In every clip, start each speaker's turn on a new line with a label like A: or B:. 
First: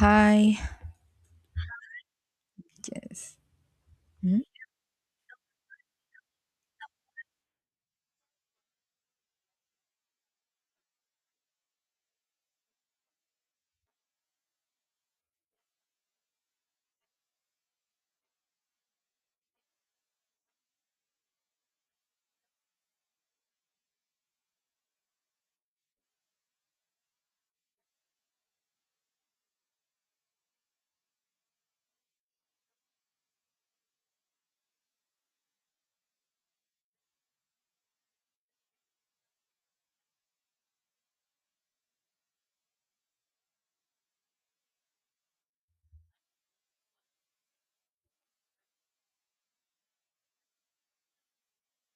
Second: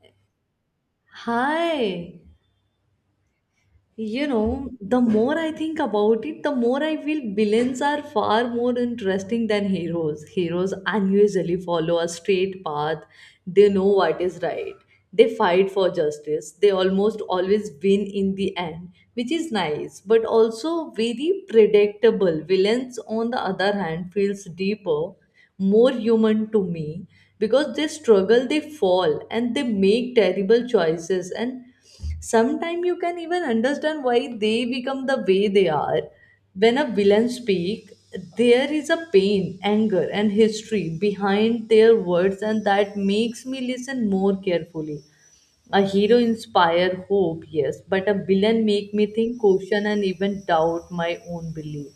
A: Hi.
B: Hi.
A: Yes.
B: You
A: Hmm?
B: know, the more I think about it, the more I feel villains are far more interesting than heroes. Heroes unusually follow a straight path, they know what is right, they fight for justice, they almost always win in the end, which is nice but also very predictable. Villains, on the other hand, feels deeper, more human to me because they struggle, they fall, and they make terrible choices and sometimes you can even understand why they become the way they are. When a villain speak, there is a pain, anger, and history behind their words, and that makes me listen more carefully. A hero inspire hope, yes, but a villain make me think, question, and even doubt my own belief.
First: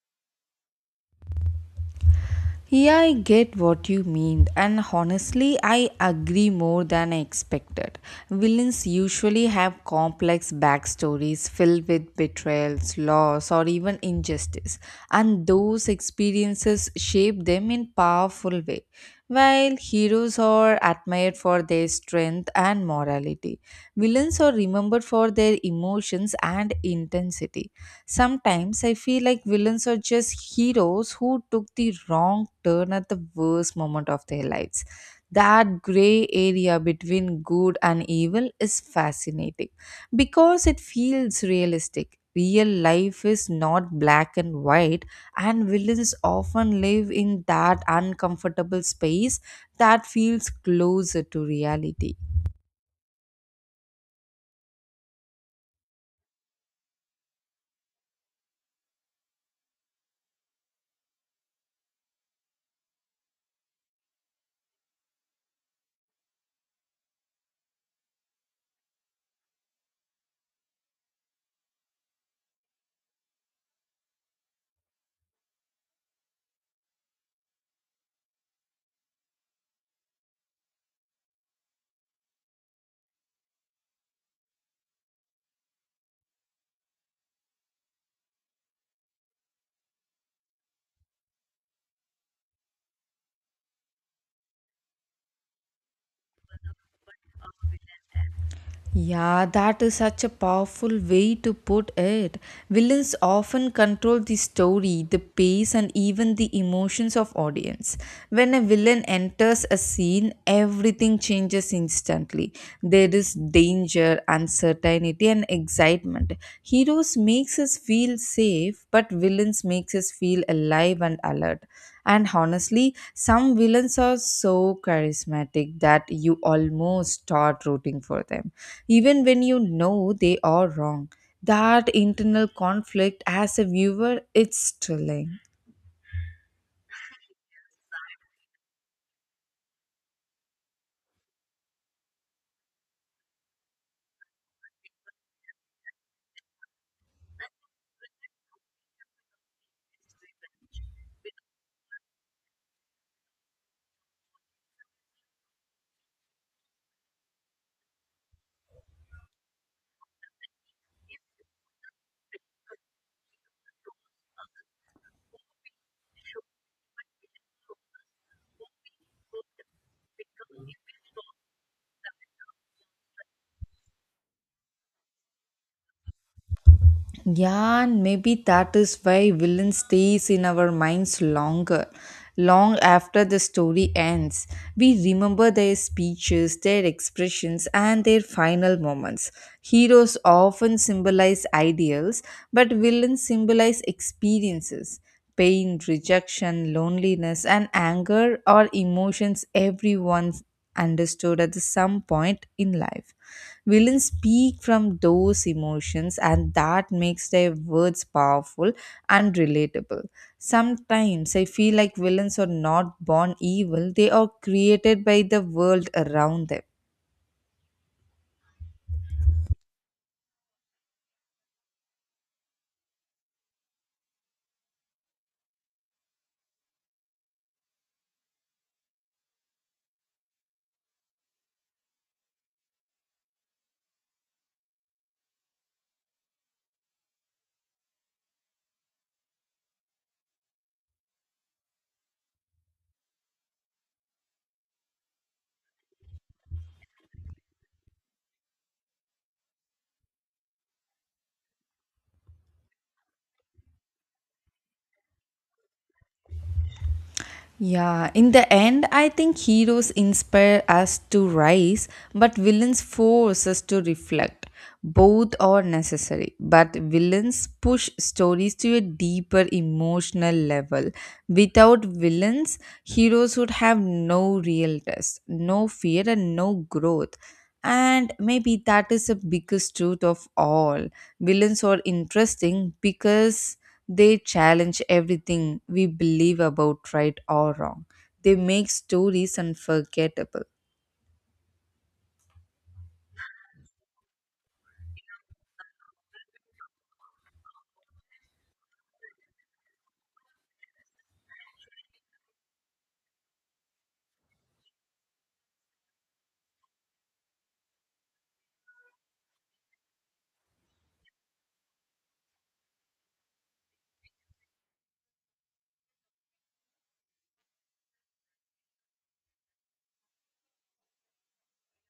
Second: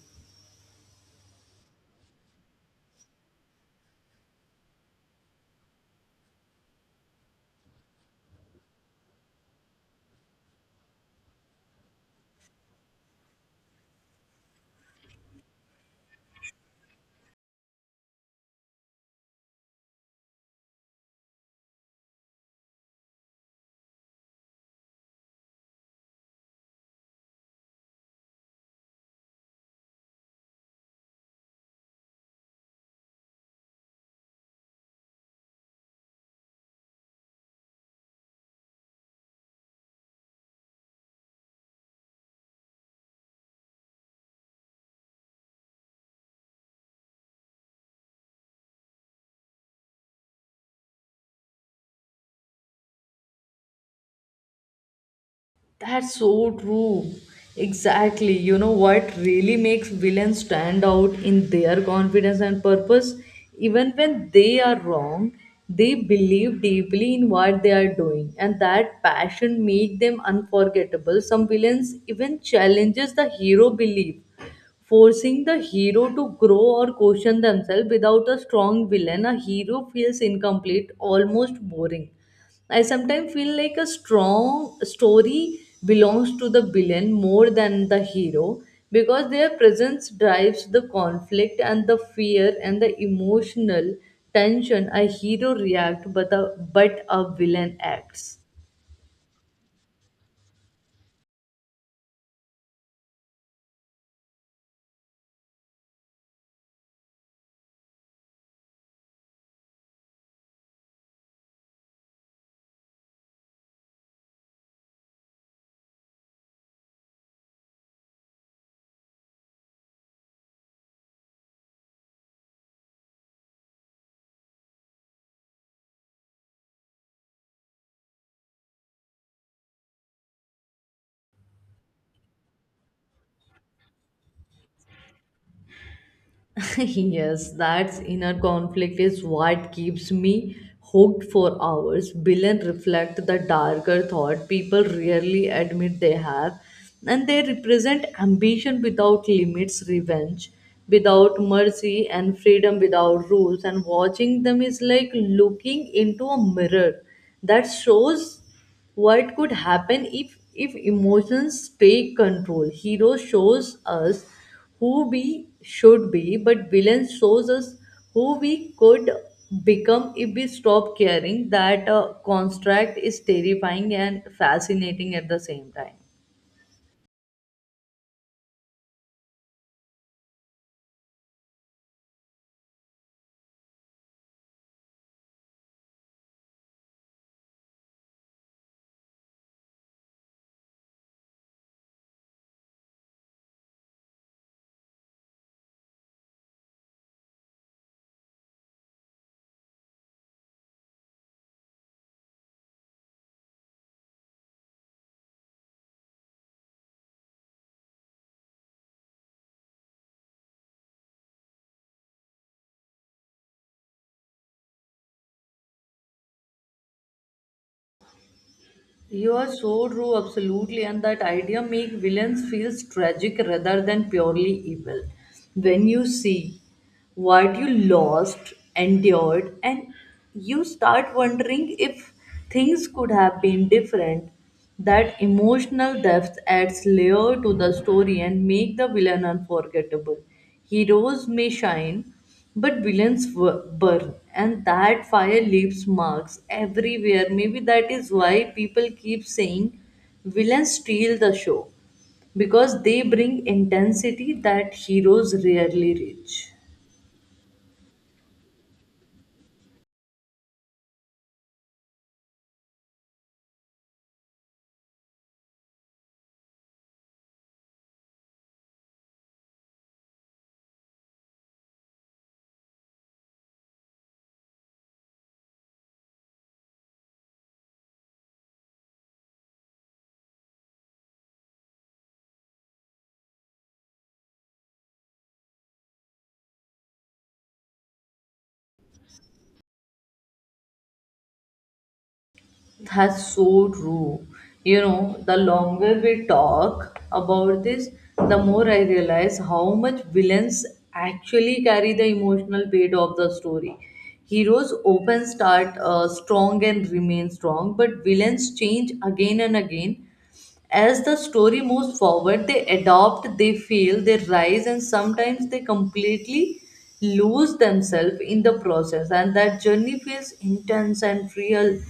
A: Yeah, I get what you mean, and honestly, I agree more than I expected. Villains usually have complex backstories filled with betrayals, loss, or even injustice, and those experiences shape them in powerful way. While heroes are admired for their strength and morality, villains are remembered for their emotions and intensity. Sometimes I feel like villains are just heroes who took the wrong turn at the worst moment of their lives. That gray area between good and evil is fascinating because it feels realistic. Real life is not black and white, and villains often live in that uncomfortable space that feels closer to reality.
B: That's so true. Exactly. You know what really makes villains stand out in their confidence and purpose? Even when they are wrong, they believe deeply in what they are doing, and that passion makes them unforgettable. Some villains even challenges the hero belief, forcing the hero to grow or question themselves without a strong villain. A hero feels incomplete, almost boring. I sometimes feel like a strong story belongs to the villain more than the hero because their presence drives the conflict and the fear and the emotional tension. A hero reacts, but a villain acts.
A: Yeah, that is such a powerful way to put it. Villains often control the story, the pace, and even the emotions of audience. When a villain enters a scene, everything changes instantly. There is danger, uncertainty, and excitement. Heroes makes us feel safe, but villains makes us feel alive and alert. And honestly, some villains are so charismatic that you almost start rooting for them, even when you know they are wrong. That internal conflict as a viewer, it's thrilling.
B: Yes, that inner conflict is what keeps me hooked for hours. Villain reflect the darker thought people rarely admit they have, and they represent ambition without limits, revenge without mercy, and freedom without rules. And watching them is like looking into a mirror that shows what could happen if emotions take control. Hero shows us who we should be, but villain shows us who we could become if we stop caring. That construct is terrifying and fascinating at the same time.
A: Yeah, and maybe that is why villain stays in our minds longer. Long after the story ends, we remember their speeches, their expressions, and their final moments. Heroes often symbolize ideals, but villains symbolize experiences pain, rejection, loneliness, and anger are emotions everyone understood at the some point in life. Villains speak from those emotions, and that makes their words powerful and relatable. Sometimes I feel like villains are not born evil, they are created by the world around them.
B: You are so true, absolutely, and that idea make villains feels tragic rather than purely evil. When you see what you lost, endured, and you start wondering if things could have been different, that emotional depth adds layer to the story and make the villain unforgettable. Heroes may shine, but villains burn, and that fire leaves marks everywhere. Maybe that is why people keep saying villains steal the show because they bring intensity that heroes rarely reach.
A: Yeah, in the end, I think heroes inspire us to rise, but villains force us to reflect. Both are necessary, but villains push stories to a deeper emotional level. Without villains, heroes would have no real test, no fear, and no growth. And maybe that is the biggest truth of all. Villains are interesting because they challenge everything we believe about right or wrong. They make stories unforgettable.
B: That's so true. You know, the longer we talk about this, the more I realize how much villains actually carry the emotional weight of the story. Heroes often start strong and remain strong, but villains change again and again as the story moves forward. They adopt, they fail, they rise, and sometimes they completely lose themselves in the process. And that journey feels intense and real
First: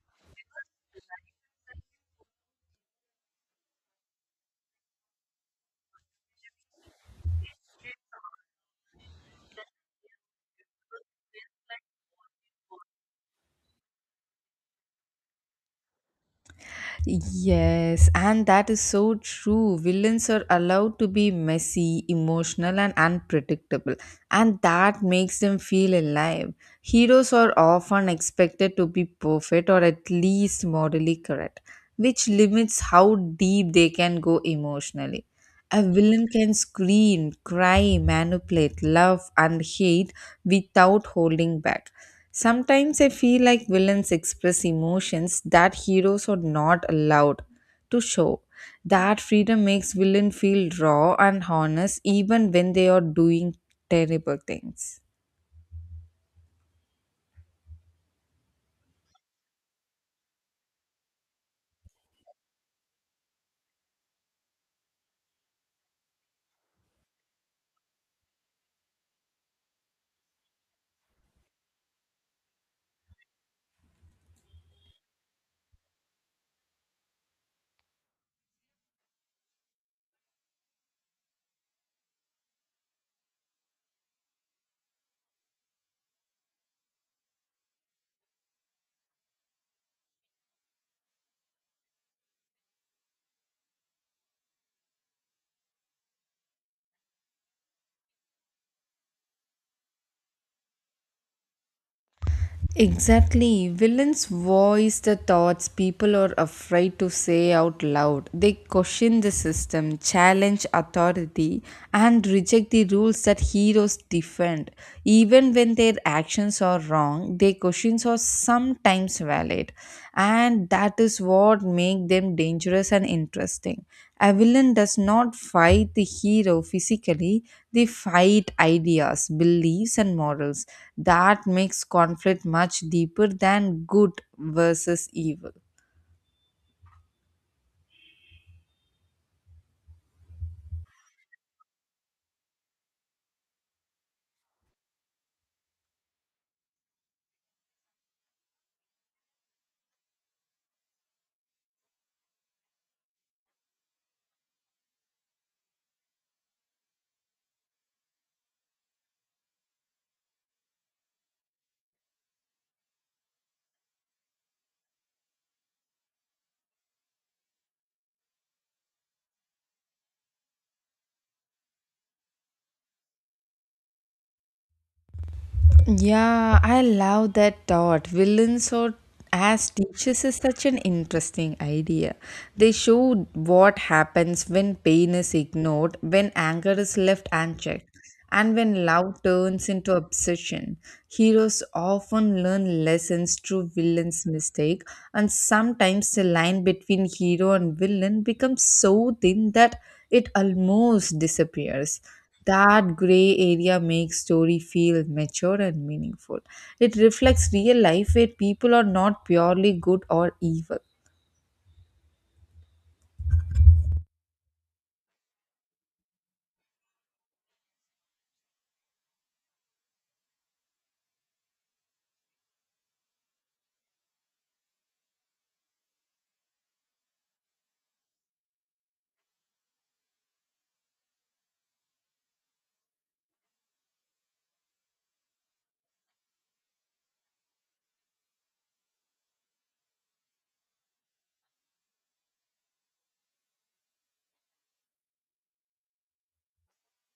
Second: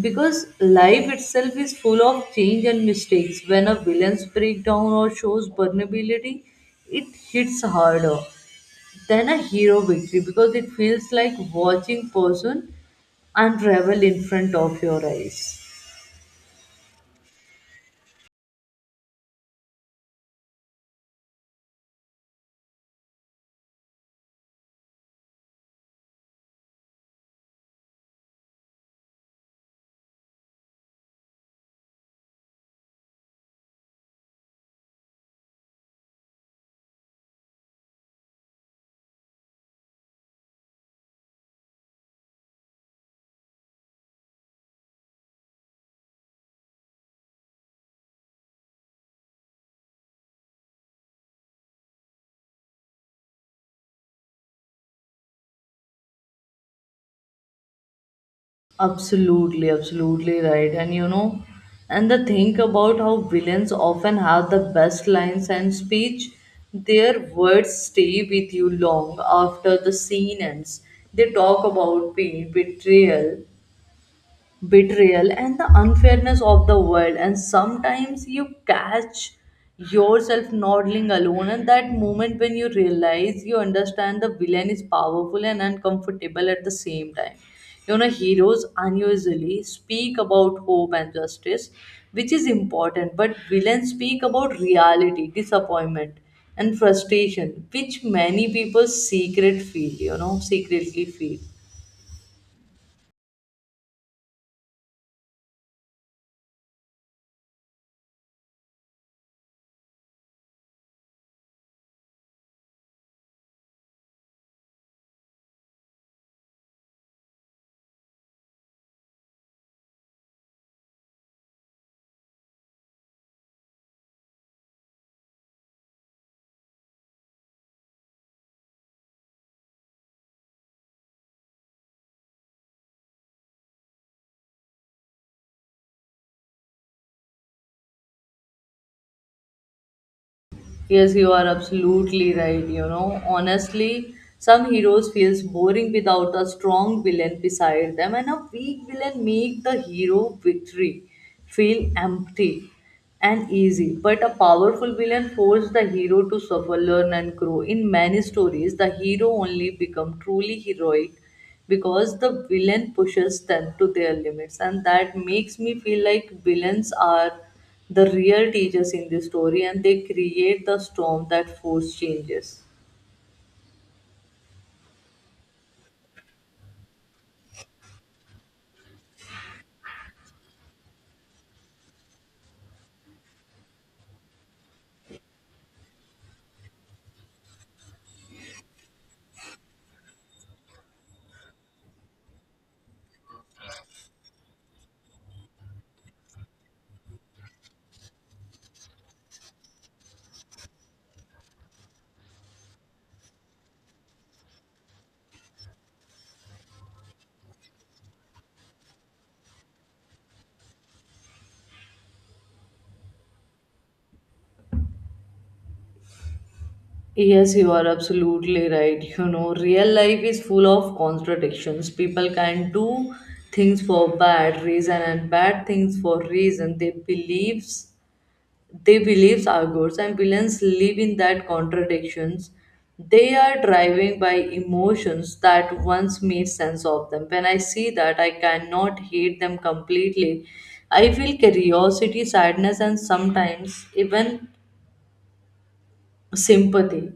B: because life itself is full of change and mistakes. When a villain's breakdown or shows vulnerability, it hits harder than a hero victory because it feels like watching person unravel in front of your eyes.
A: Yes, and that is so true. Villains are allowed to be messy, emotional, and unpredictable, and that makes them feel alive. Heroes are often expected to be perfect or at least morally correct, which limits how deep they can go emotionally. A villain can scream, cry, manipulate, love, and hate without holding back. Sometimes I feel like villains express emotions that heroes are not allowed to show. That freedom makes villain feel raw and honest even when they are doing terrible things.
B: Absolutely, absolutely right. And you know, and the thing about how villains often have the best lines and speech, their words stay with you long after the scene ends. They talk about pain, betrayal and the unfairness of the world. And sometimes you catch yourself nodding alone, and that moment when you realize you understand the villain is powerful and uncomfortable at the same time. You know, heroes unusually speak about hope and justice, which is important, but villains speak about reality, disappointment, and frustration, which many people secret feel, secretly feel.
A: Exactly. Villains voice the thoughts people are afraid to say out loud. They question the system, challenge authority, and reject the rules that heroes defend. Even when their actions are wrong, their questions are sometimes valid. And that is what makes them dangerous and interesting. A villain does not fight the hero physically, they fight ideas, beliefs, and morals. That makes conflict much deeper than good versus evil.
B: Yes, you are absolutely right. You know, honestly, some heroes feels boring without a strong villain beside them, and a weak villain make the hero victory feel empty and easy. But a powerful villain forces the hero to suffer, learn, and grow. In many stories, the hero only become truly heroic because the villain pushes them to their limits, and that makes me feel like villains are the real teachers in the story, and they create the storm that force changes.
A: Yeah, I love that thought. Villains or as teachers is such an interesting idea. They show what happens when pain is ignored, when anger is left unchecked, and when love turns into obsession. Heroes often learn lessons through villains' mistake, and sometimes the line between hero and villain becomes so thin that it almost disappears. That gray area makes story feel mature and meaningful. It reflects real life where people are not purely good or evil.
B: Yes, you are absolutely right. You know, real life is full of contradictions. People can do things for bad reason and bad things for reason. They believes. They beliefs our goals, and villains live in that contradictions. They are driving by emotions that once made sense of them. When I see that, I cannot hate them completely. I feel curiosity, sadness, and sometimes even sympathy.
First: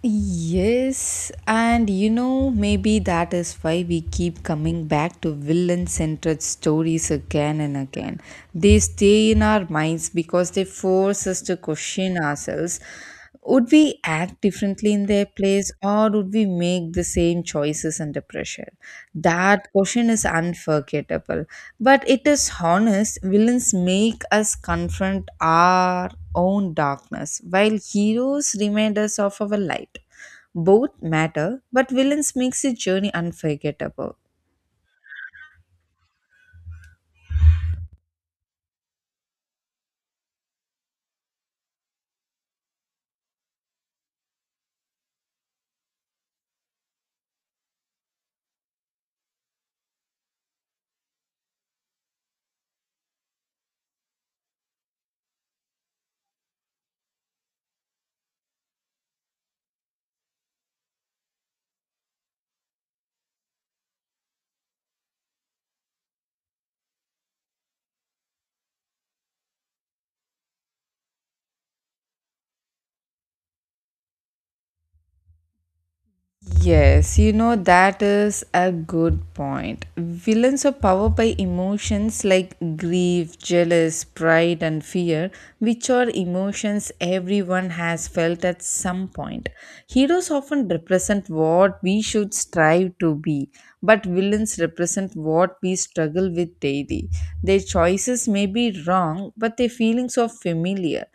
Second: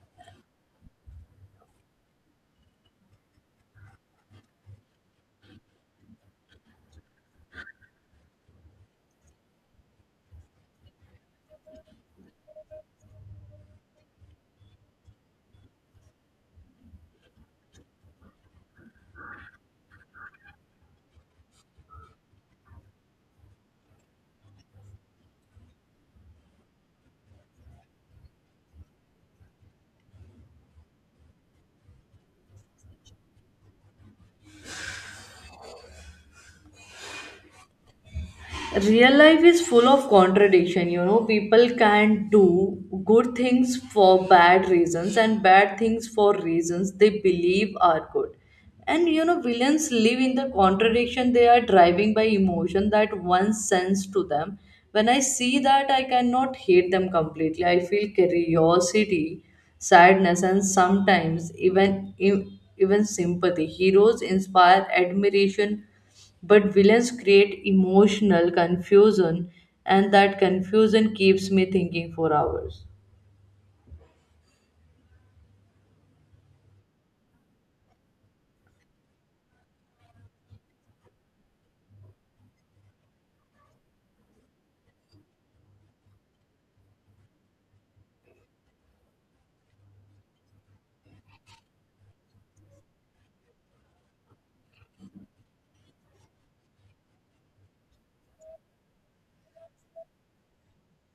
A: Yes, and you know, maybe that is why we keep coming back to villain centered stories again and again. They stay in our minds because they force us to question ourselves. Would we act differently in their place, or would we make the same choices under pressure? That question is unforgettable, but it is honest. Villains make us confront our own darkness, while heroes remind us of our light. Both matter, but villains makes the journey unforgettable.
B: Real life is full of contradiction. You know, people can do good things for bad reasons and bad things for reasons they believe are good. And you know, villains live in the contradiction. They are driving by emotion that once sense to them. When I see that, I cannot hate them completely. I feel curiosity, sadness, and sometimes even sympathy. Heroes inspire admiration, but villains create emotional confusion, and that confusion keeps me thinking for hours.
A: Yes, you know, that is a good point. Villains are powered by emotions like grief, jealous, pride, and fear, which are emotions everyone has felt at some point. Heroes often represent what we should strive to be, but villains represent what we struggle with daily. Their choices may be wrong, but their feelings are familiar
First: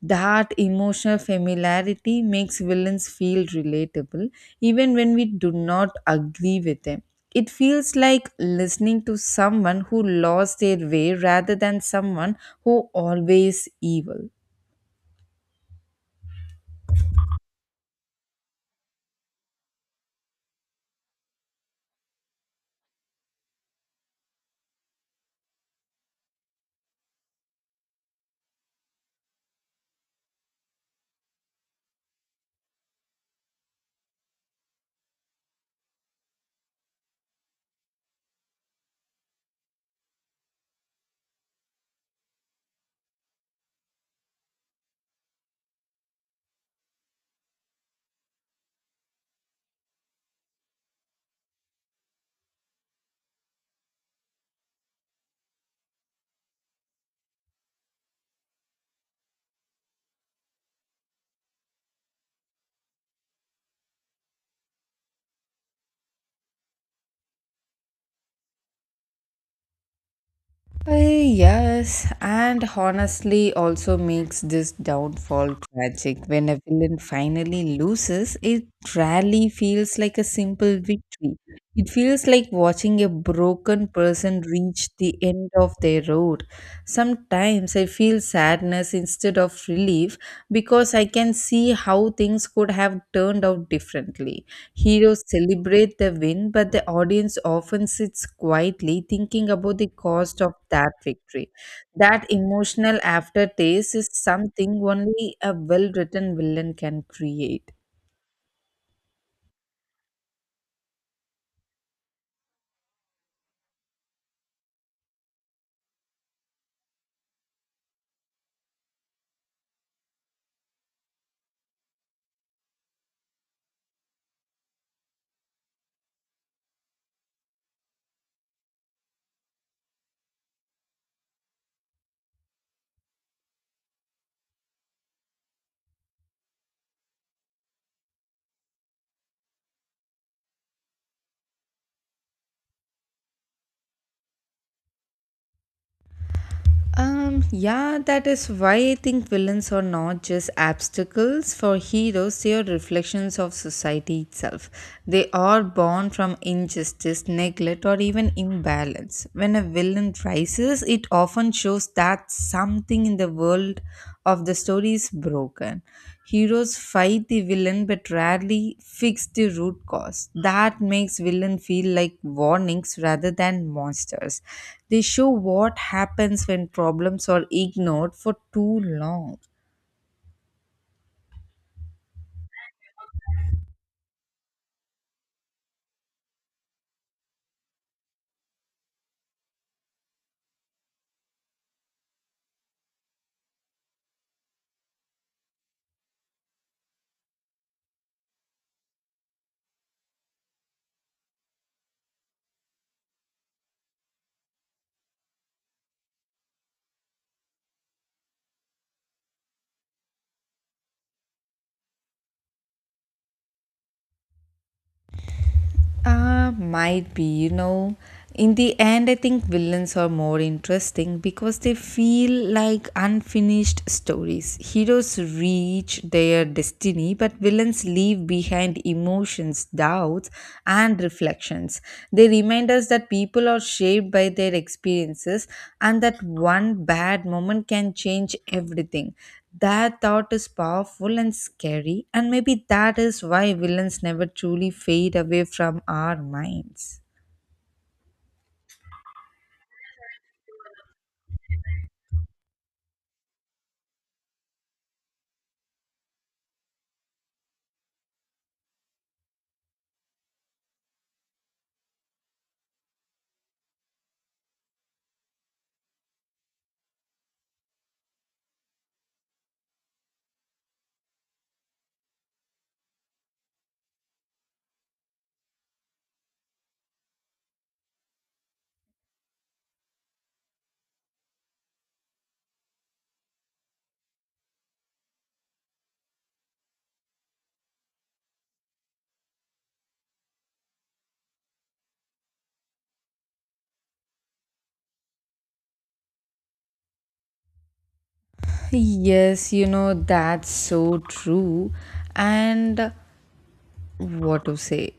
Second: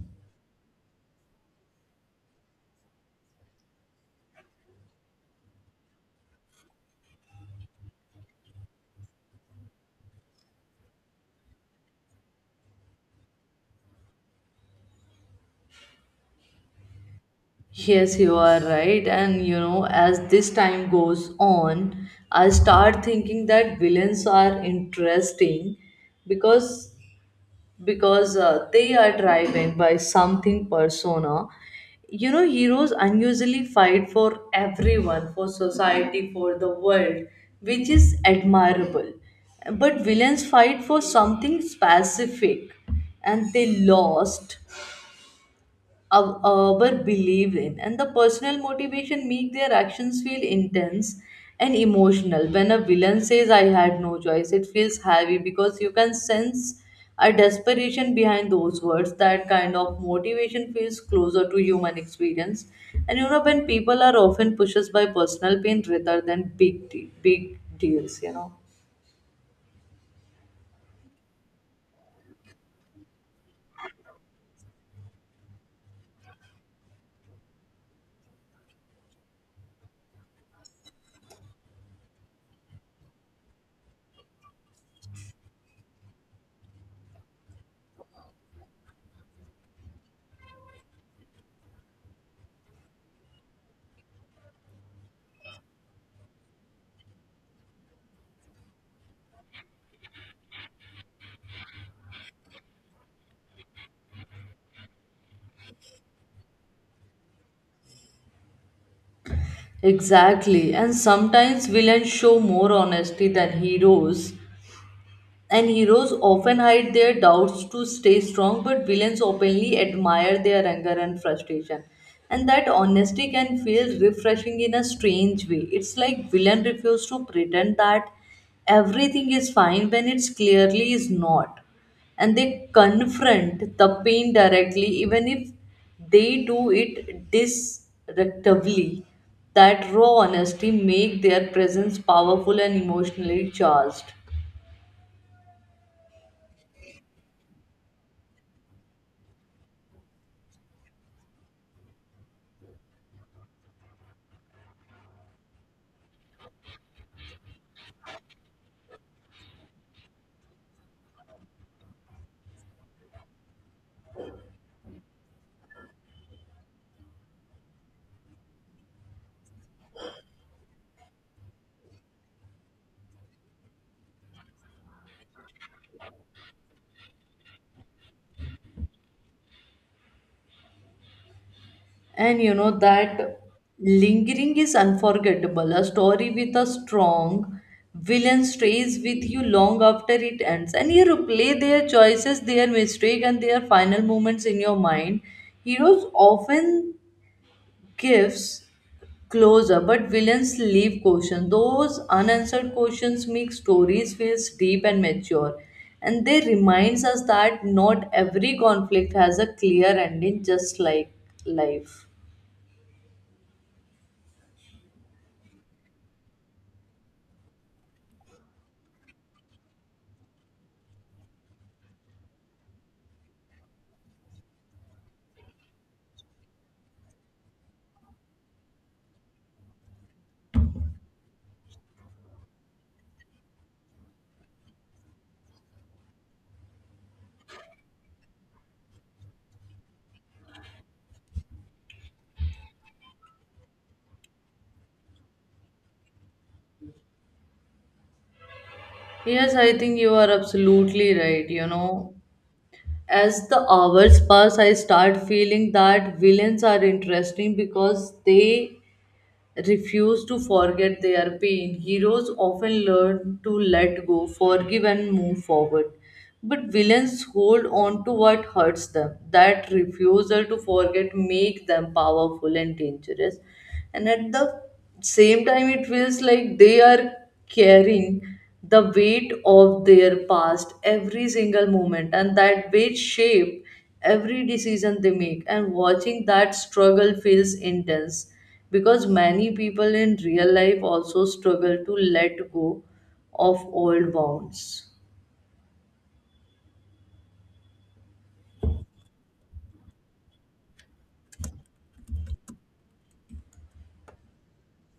A: that emotional familiarity makes villains feel relatable even when we do not agree with them. It feels like listening to someone who lost their way rather than someone who always evil.
B: Yes, you are right. And you know, as this time goes on, I start thinking that villains are interesting because they are driven by something persona. You know, heroes unusually fight for everyone, for society, for the world, which is admirable, but villains fight for something specific, and they lost our believe in. And the personal motivation make their actions feel intense and emotional. When a villain says, "I had no choice," it feels heavy because you can sense a desperation behind those words. That kind of motivation feels closer to human experience. And you know, when people are often pushed by personal pain rather than big deals, you know.
A: Yes, and honestly, also makes this downfall tragic. When a villain finally loses, it rarely feels like a simple victory. It feels like watching a broken person reach the end of their road. Sometimes I feel sadness instead of relief because I can see how things could have turned out differently. Heroes celebrate the win, but the audience often sits quietly thinking about the cost of that victory. That emotional aftertaste is something only a well written villain can create.
B: Exactly, and sometimes villains show more honesty than heroes. And heroes often hide their doubts to stay strong, but villains openly admire their anger and frustration. And that honesty can feel refreshing in a strange way. It's like villain refuse to pretend that everything is fine when it's clearly is not. And they confront the pain directly, even if they do it disrespectfully. That raw honesty make their presence powerful and emotionally charged.
A: Yeah, that is why I think villains are not just obstacles for heroes, they are reflections of society itself. They are born from injustice, neglect, or even imbalance. When a villain rises, it often shows that something in the world of the story is broken. Heroes fight the villain but rarely fix the root cause. That makes villain feel like warnings rather than monsters. They show what happens when problems are ignored for too long.
B: And you know that lingering is unforgettable. A story with a strong villain stays with you long after it ends. And you replay their choices, their mistake, and their final moments in your mind. Heroes often gives closure, but villains leave questions. Those unanswered questions make stories feel deep and mature. And they reminds us that not every conflict has a clear ending, just like life.
A: Might be, you know. In the end, I think villains are more interesting because they feel like unfinished stories. Heroes reach their destiny, but villains leave behind emotions, doubts, and reflections actions. They remind us that people are shaped by their experiences and that one bad moment can change everything. That thought is powerful and scary, and maybe that is why villains never truly fade away from our minds.
B: Yes, I think you are absolutely right. You know, as the hours pass, I start feeling that villains are interesting because they refuse to forget their pain. Heroes often learn to let go, forgive, and move forward. But villains hold on to what hurts them. That refusal to forget makes them powerful and dangerous. And at the same time, it feels like they are carrying the weight of their past every single moment, and that weight shape every decision they make. And watching that struggle feels intense because many people in real life also struggle to let go of old bonds.
A: Yes, you know, that's so true. And what to say?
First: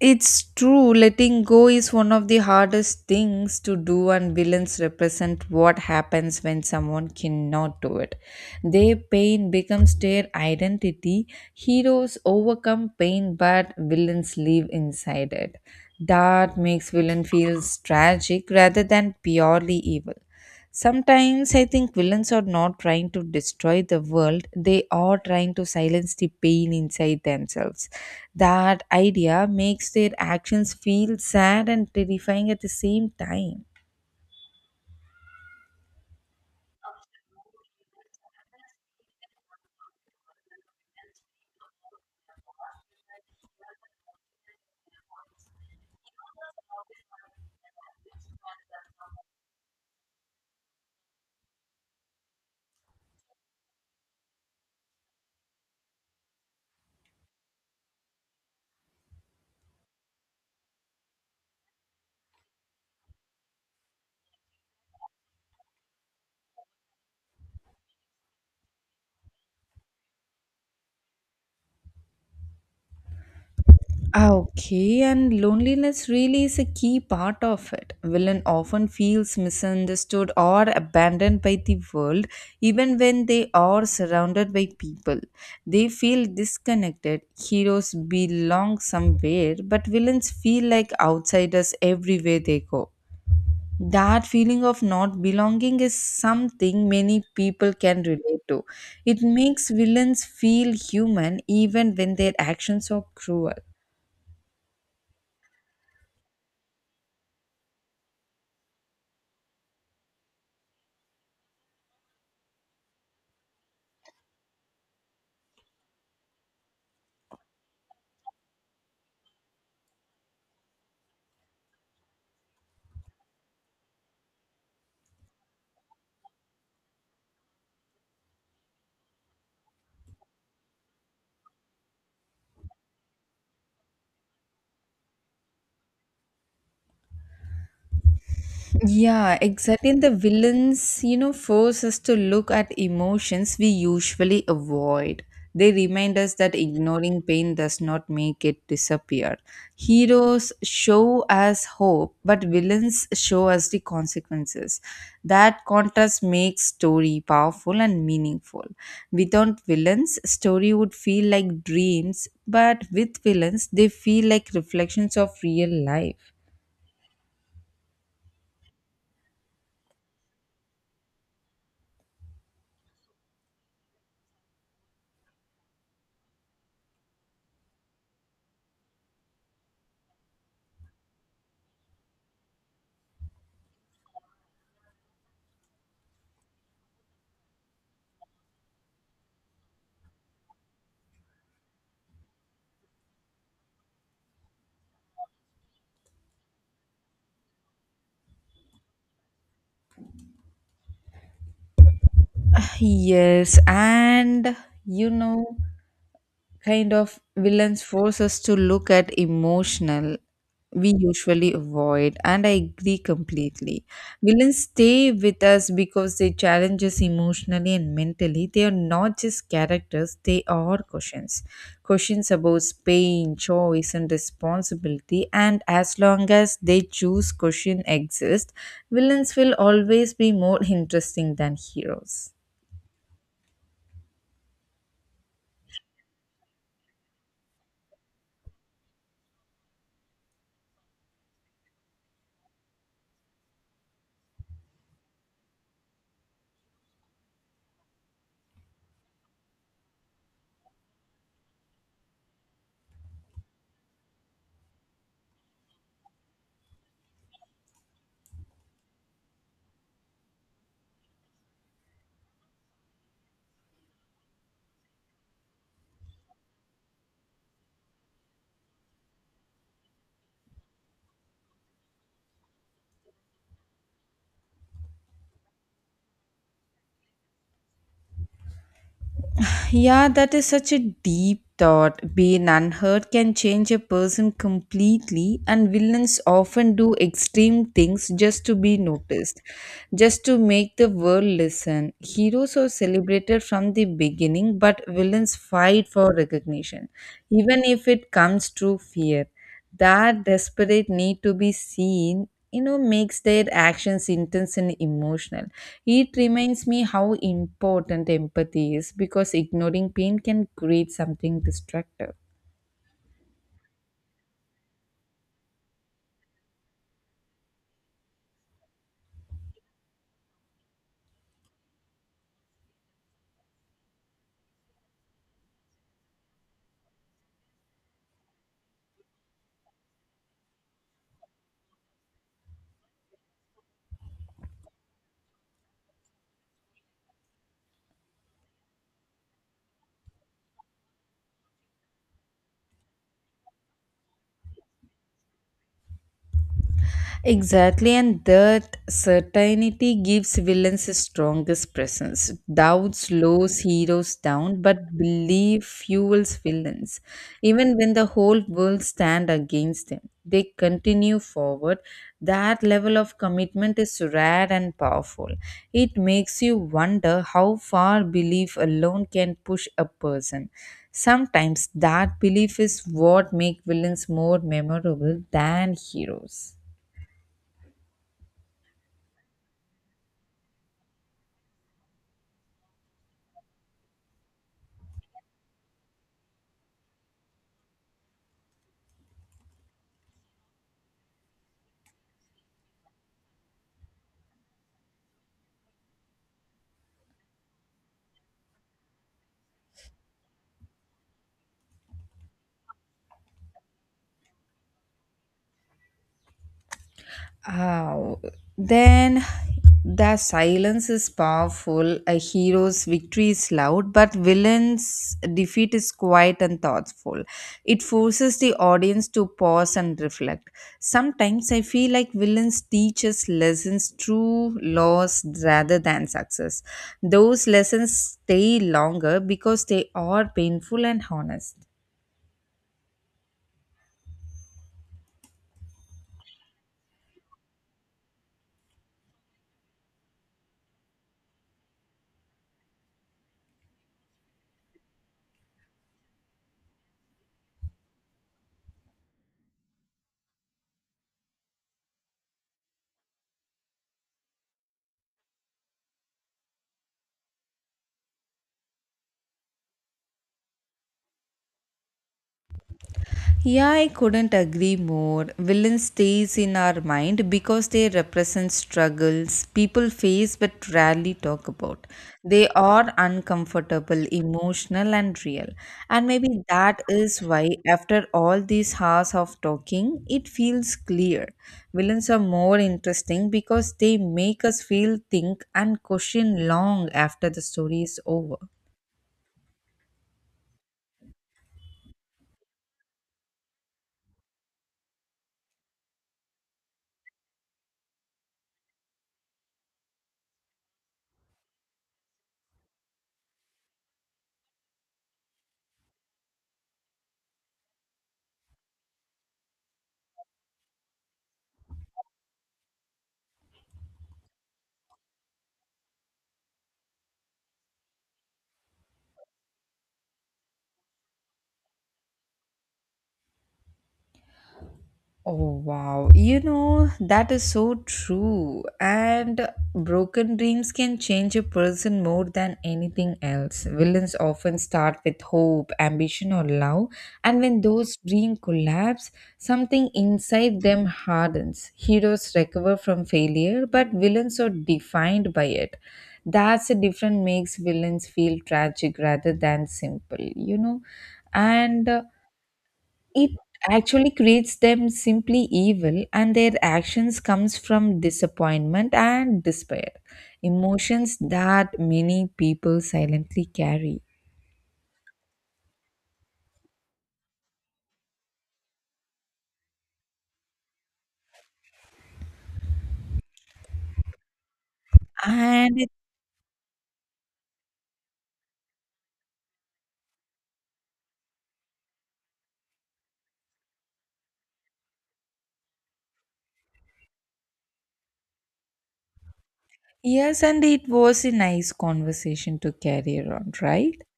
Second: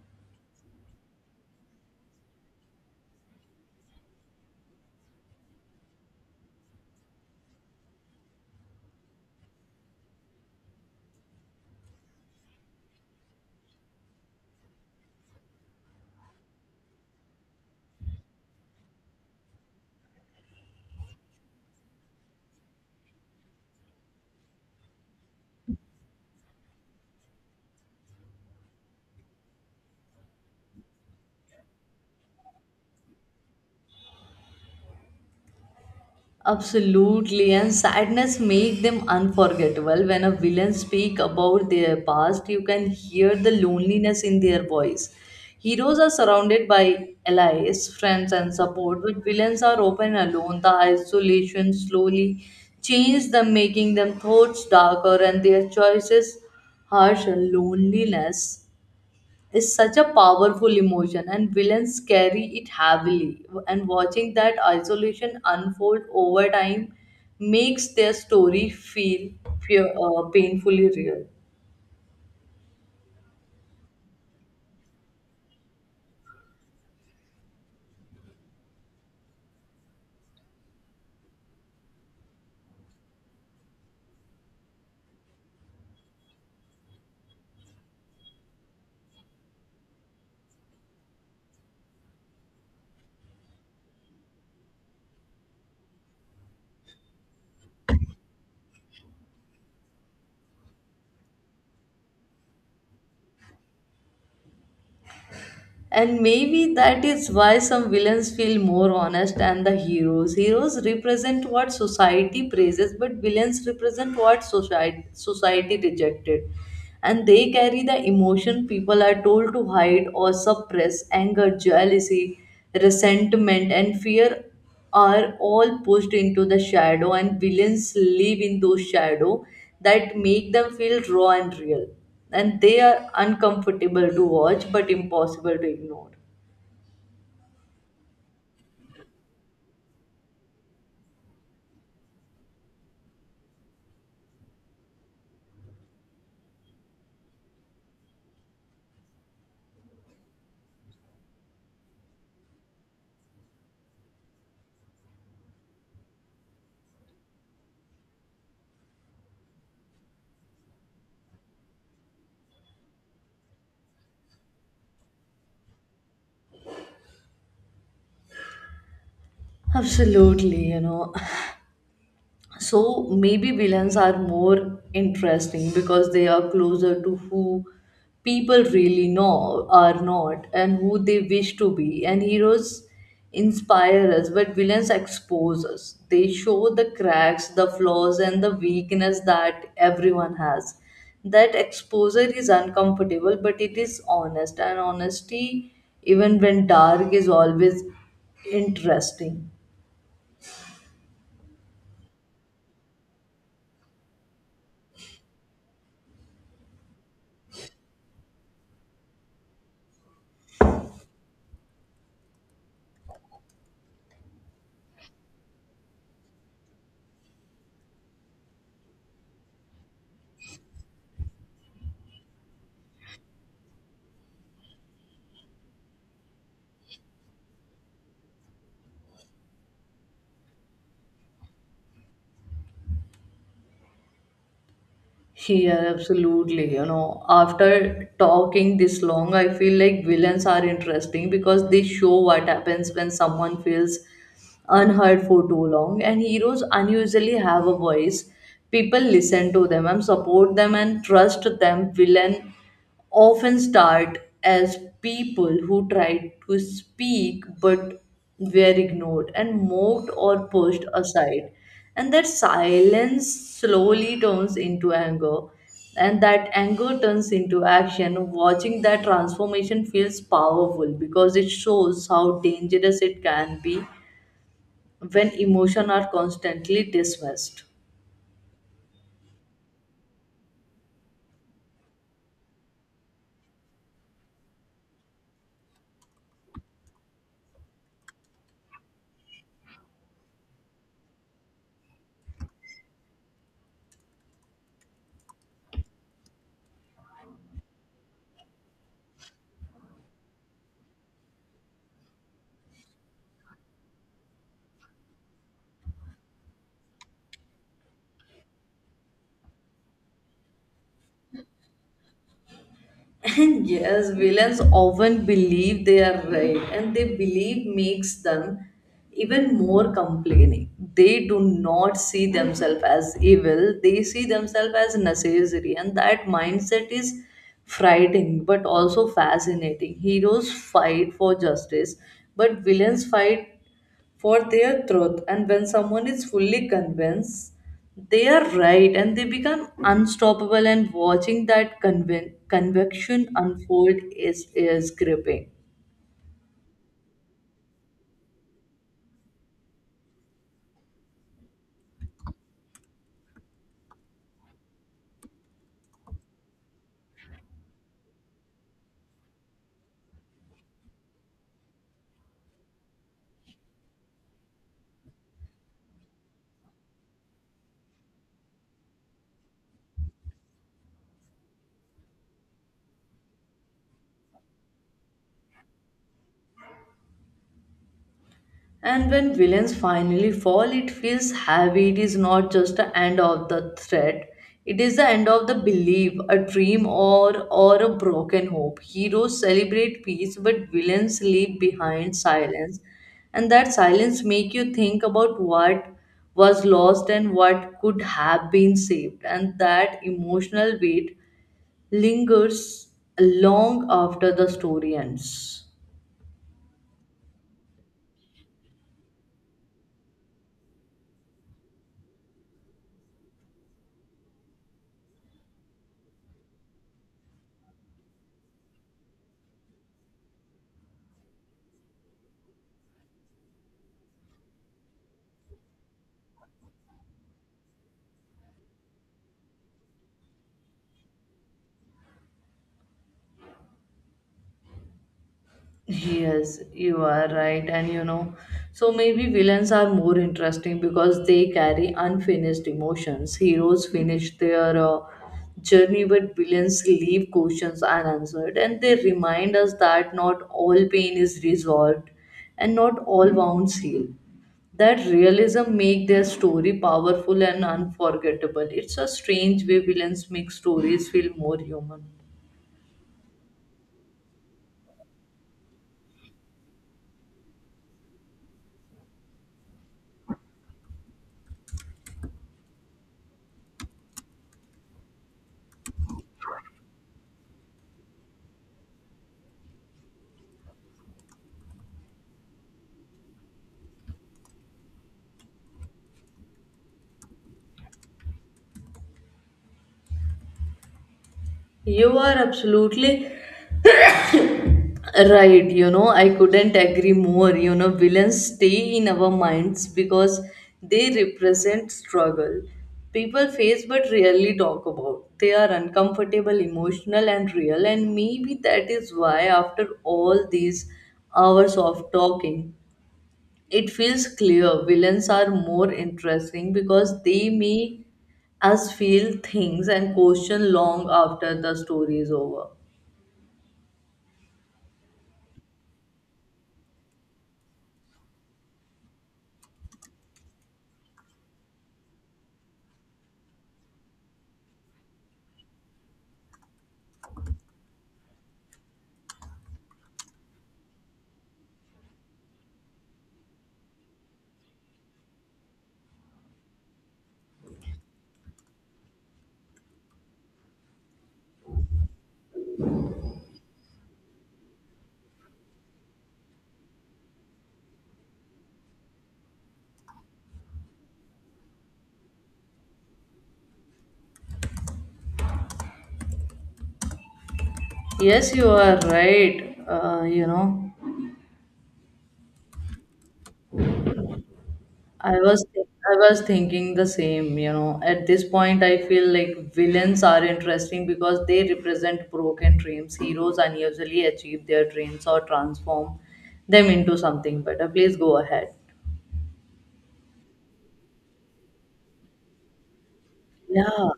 A: It's true, letting go is one of the hardest things to do, and villains represent what happens when someone cannot do it. Their pain becomes their identity. Heroes overcome pain, but villains live inside it. That makes villain feels tragic rather than purely evil. Sometimes I think villains are not trying to destroy the world, they are trying to silence the pain inside themselves. That idea makes their actions feel sad and terrifying at the same time.
B: Absolutely, and sadness make them unforgettable. When a villain speak about their past, you can hear the loneliness in their voice. Heroes are surrounded by allies, friends, and support, but villains are often alone. The isolation slowly changes them, making them thoughts darker and their choices harsher. Loneliness is such a powerful emotion, and villains carry it heavily. And watching that isolation unfold over time makes their story feel fear, painfully real.
A: Ah, okay, and loneliness really is a key part of it. Villain often feels misunderstood or abandoned by the world, even when they are surrounded by people. They feel disconnected. Heroes belong somewhere, but villains feel like outsiders everywhere they go. That feeling of not belonging is something many people can relate to. It makes villains feel human even when their actions are cruel.
B: And maybe that is why some villains feel more honest than the heroes. Heroes represent what society praises, but villains represent what society rejected. And they carry the emotion people are told to hide or suppress. Anger, jealousy, resentment, and fear are all pushed into the shadow, and villains live in those shadow. That make them feel raw and real, and they are uncomfortable to watch but impossible to ignore.
A: Yeah, exactly. And the villains, you know, force us to look at emotions we usually avoid. They remind us that ignoring pain does not make it disappear. Heroes show us hope, but villains show us the consequences. That contrast makes story powerful and meaningful. Without villains, story would feel like dreams, but with villains, they feel like reflections of real life.
B: Absolutely, you know. So maybe villains are more interesting because they are closer to who people really know are not and who they wish to be. And heroes inspire us, but villains expose us. They show the cracks, the flaws, and the weakness that everyone has. That exposure is uncomfortable, but it is honest, and honesty, even when dark, is always interesting.
A: Yes, and you know, kind of villains force us to look at emotional we usually avoid, and I agree completely. Villains stay with us because they challenge us emotionally and mentally. They are not just characters, they are questions, questions about pain, choice, and responsibility, and as long as they choose question exist, villains will always be more interesting than heroes.
B: Yeah, absolutely. You know, after talking this long, I feel like villains are interesting because they show what happens when someone feels unheard for too long, and heroes unusually have a voice. People listen to them and support them and trust them. Villain often start as people who tried to speak but were ignored and mocked or pushed aside. And that silence slowly turns into anger, and that anger turns into action. Watching that transformation feels powerful because it shows how dangerous it can be when emotions are constantly dismissed.
A: Yeah, that is such a deep thought. Being unheard can change a person completely, and villains often do extreme things just to be noticed, just to make the world listen. Heroes are celebrated from the beginning, but villains fight for recognition, even if it comes through fear. That desperate need to be seen, you know, makes their actions intense and emotional. It reminds me how important empathy is, because ignoring pain can create something destructive.
B: And yes, villains often believe they are right, and they believe makes them even more complaining. They do not see themselves as evil, they see themselves as necessary, and that mindset is frightening but also fascinating. Heroes fight for justice, but villains fight for their truth. And when someone is fully convinced they are right, and they become unstoppable. And watching that conviction unfold is gripping.
A: Exactly, and that certainty gives villains the strongest presence. Doubt slows heroes down, but belief fuels villains. Even when the whole world stand against them, they continue forward. That level of commitment is rare and powerful. It makes you wonder how far belief alone can push a person. Sometimes that belief is what makes villains more memorable than heroes.
B: And when villains finally fall, it feels heavy. It is not just the end of the threat. It is the end of the belief, a dream or a broken hope. Heroes celebrate peace, but villains leave behind silence. And that silence makes you think about what was lost and what could have been saved. And that emotional weight lingers long after the story ends.
A: Oh, then the silence is powerful. A hero's victory is loud, but villain's defeat is quiet and thoughtful. It forces the audience to pause and reflect. Sometimes I feel like villains teach us lessons through loss rather than success. Those lessons stay longer because they are painful and honest.
B: Yes, you are right. And you know, so maybe villains are more interesting because they carry unfinished emotions. Heroes finish their journey, but villains leave questions unanswered. And they remind us that not all pain is resolved and not all wounds heal. That realism make their story powerful and unforgettable. It's a strange way villains make stories feel more human.
A: Yeah, I couldn't agree more. Villain stays in our mind because they represent struggles people face but rarely talk about. They are uncomfortable, emotional, and real. And maybe that is why, after all these hours of talking, it feels clear. Villains are more interesting because they make us feel, think, and question long after the story is over.
B: You are absolutely right. You know, I couldn't agree more. You know, villains stay in our minds because they represent struggle people face but rarely talk about. They are uncomfortable, emotional, and real, and maybe that is why, after all these hours of talking, it feels clear villains are more interesting because they make us feel things and question long after the story is over.
A: Oh wow, you know, that is so true. And broken dreams can change a person more than anything else. Villains often start with hope, ambition, or love, and when those dreams collapse, something inside them hardens. Heroes recover from failure, but villains are defined by it. That's the difference makes villains feel tragic rather than simple, you know. And it actually creates them simply evil, and their actions comes from disappointment and despair, emotions that many people silently carry,
B: Yes, you are right. You know, I was
A: and
B: I was thinking the same. You know, at this point, I feel like villains are interesting because they represent broken dreams. Heroes unusually achieve their dreams or transform them into something better. Please go ahead.
A: yes, and it was a nice conversation to carry around, right?
B: Yeah,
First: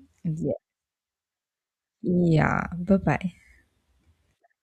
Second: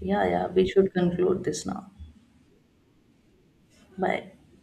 B: yeah, yeah.
A: Yeah,
B: We should conclude this now.
A: yeah, bye bye.
B: Bye.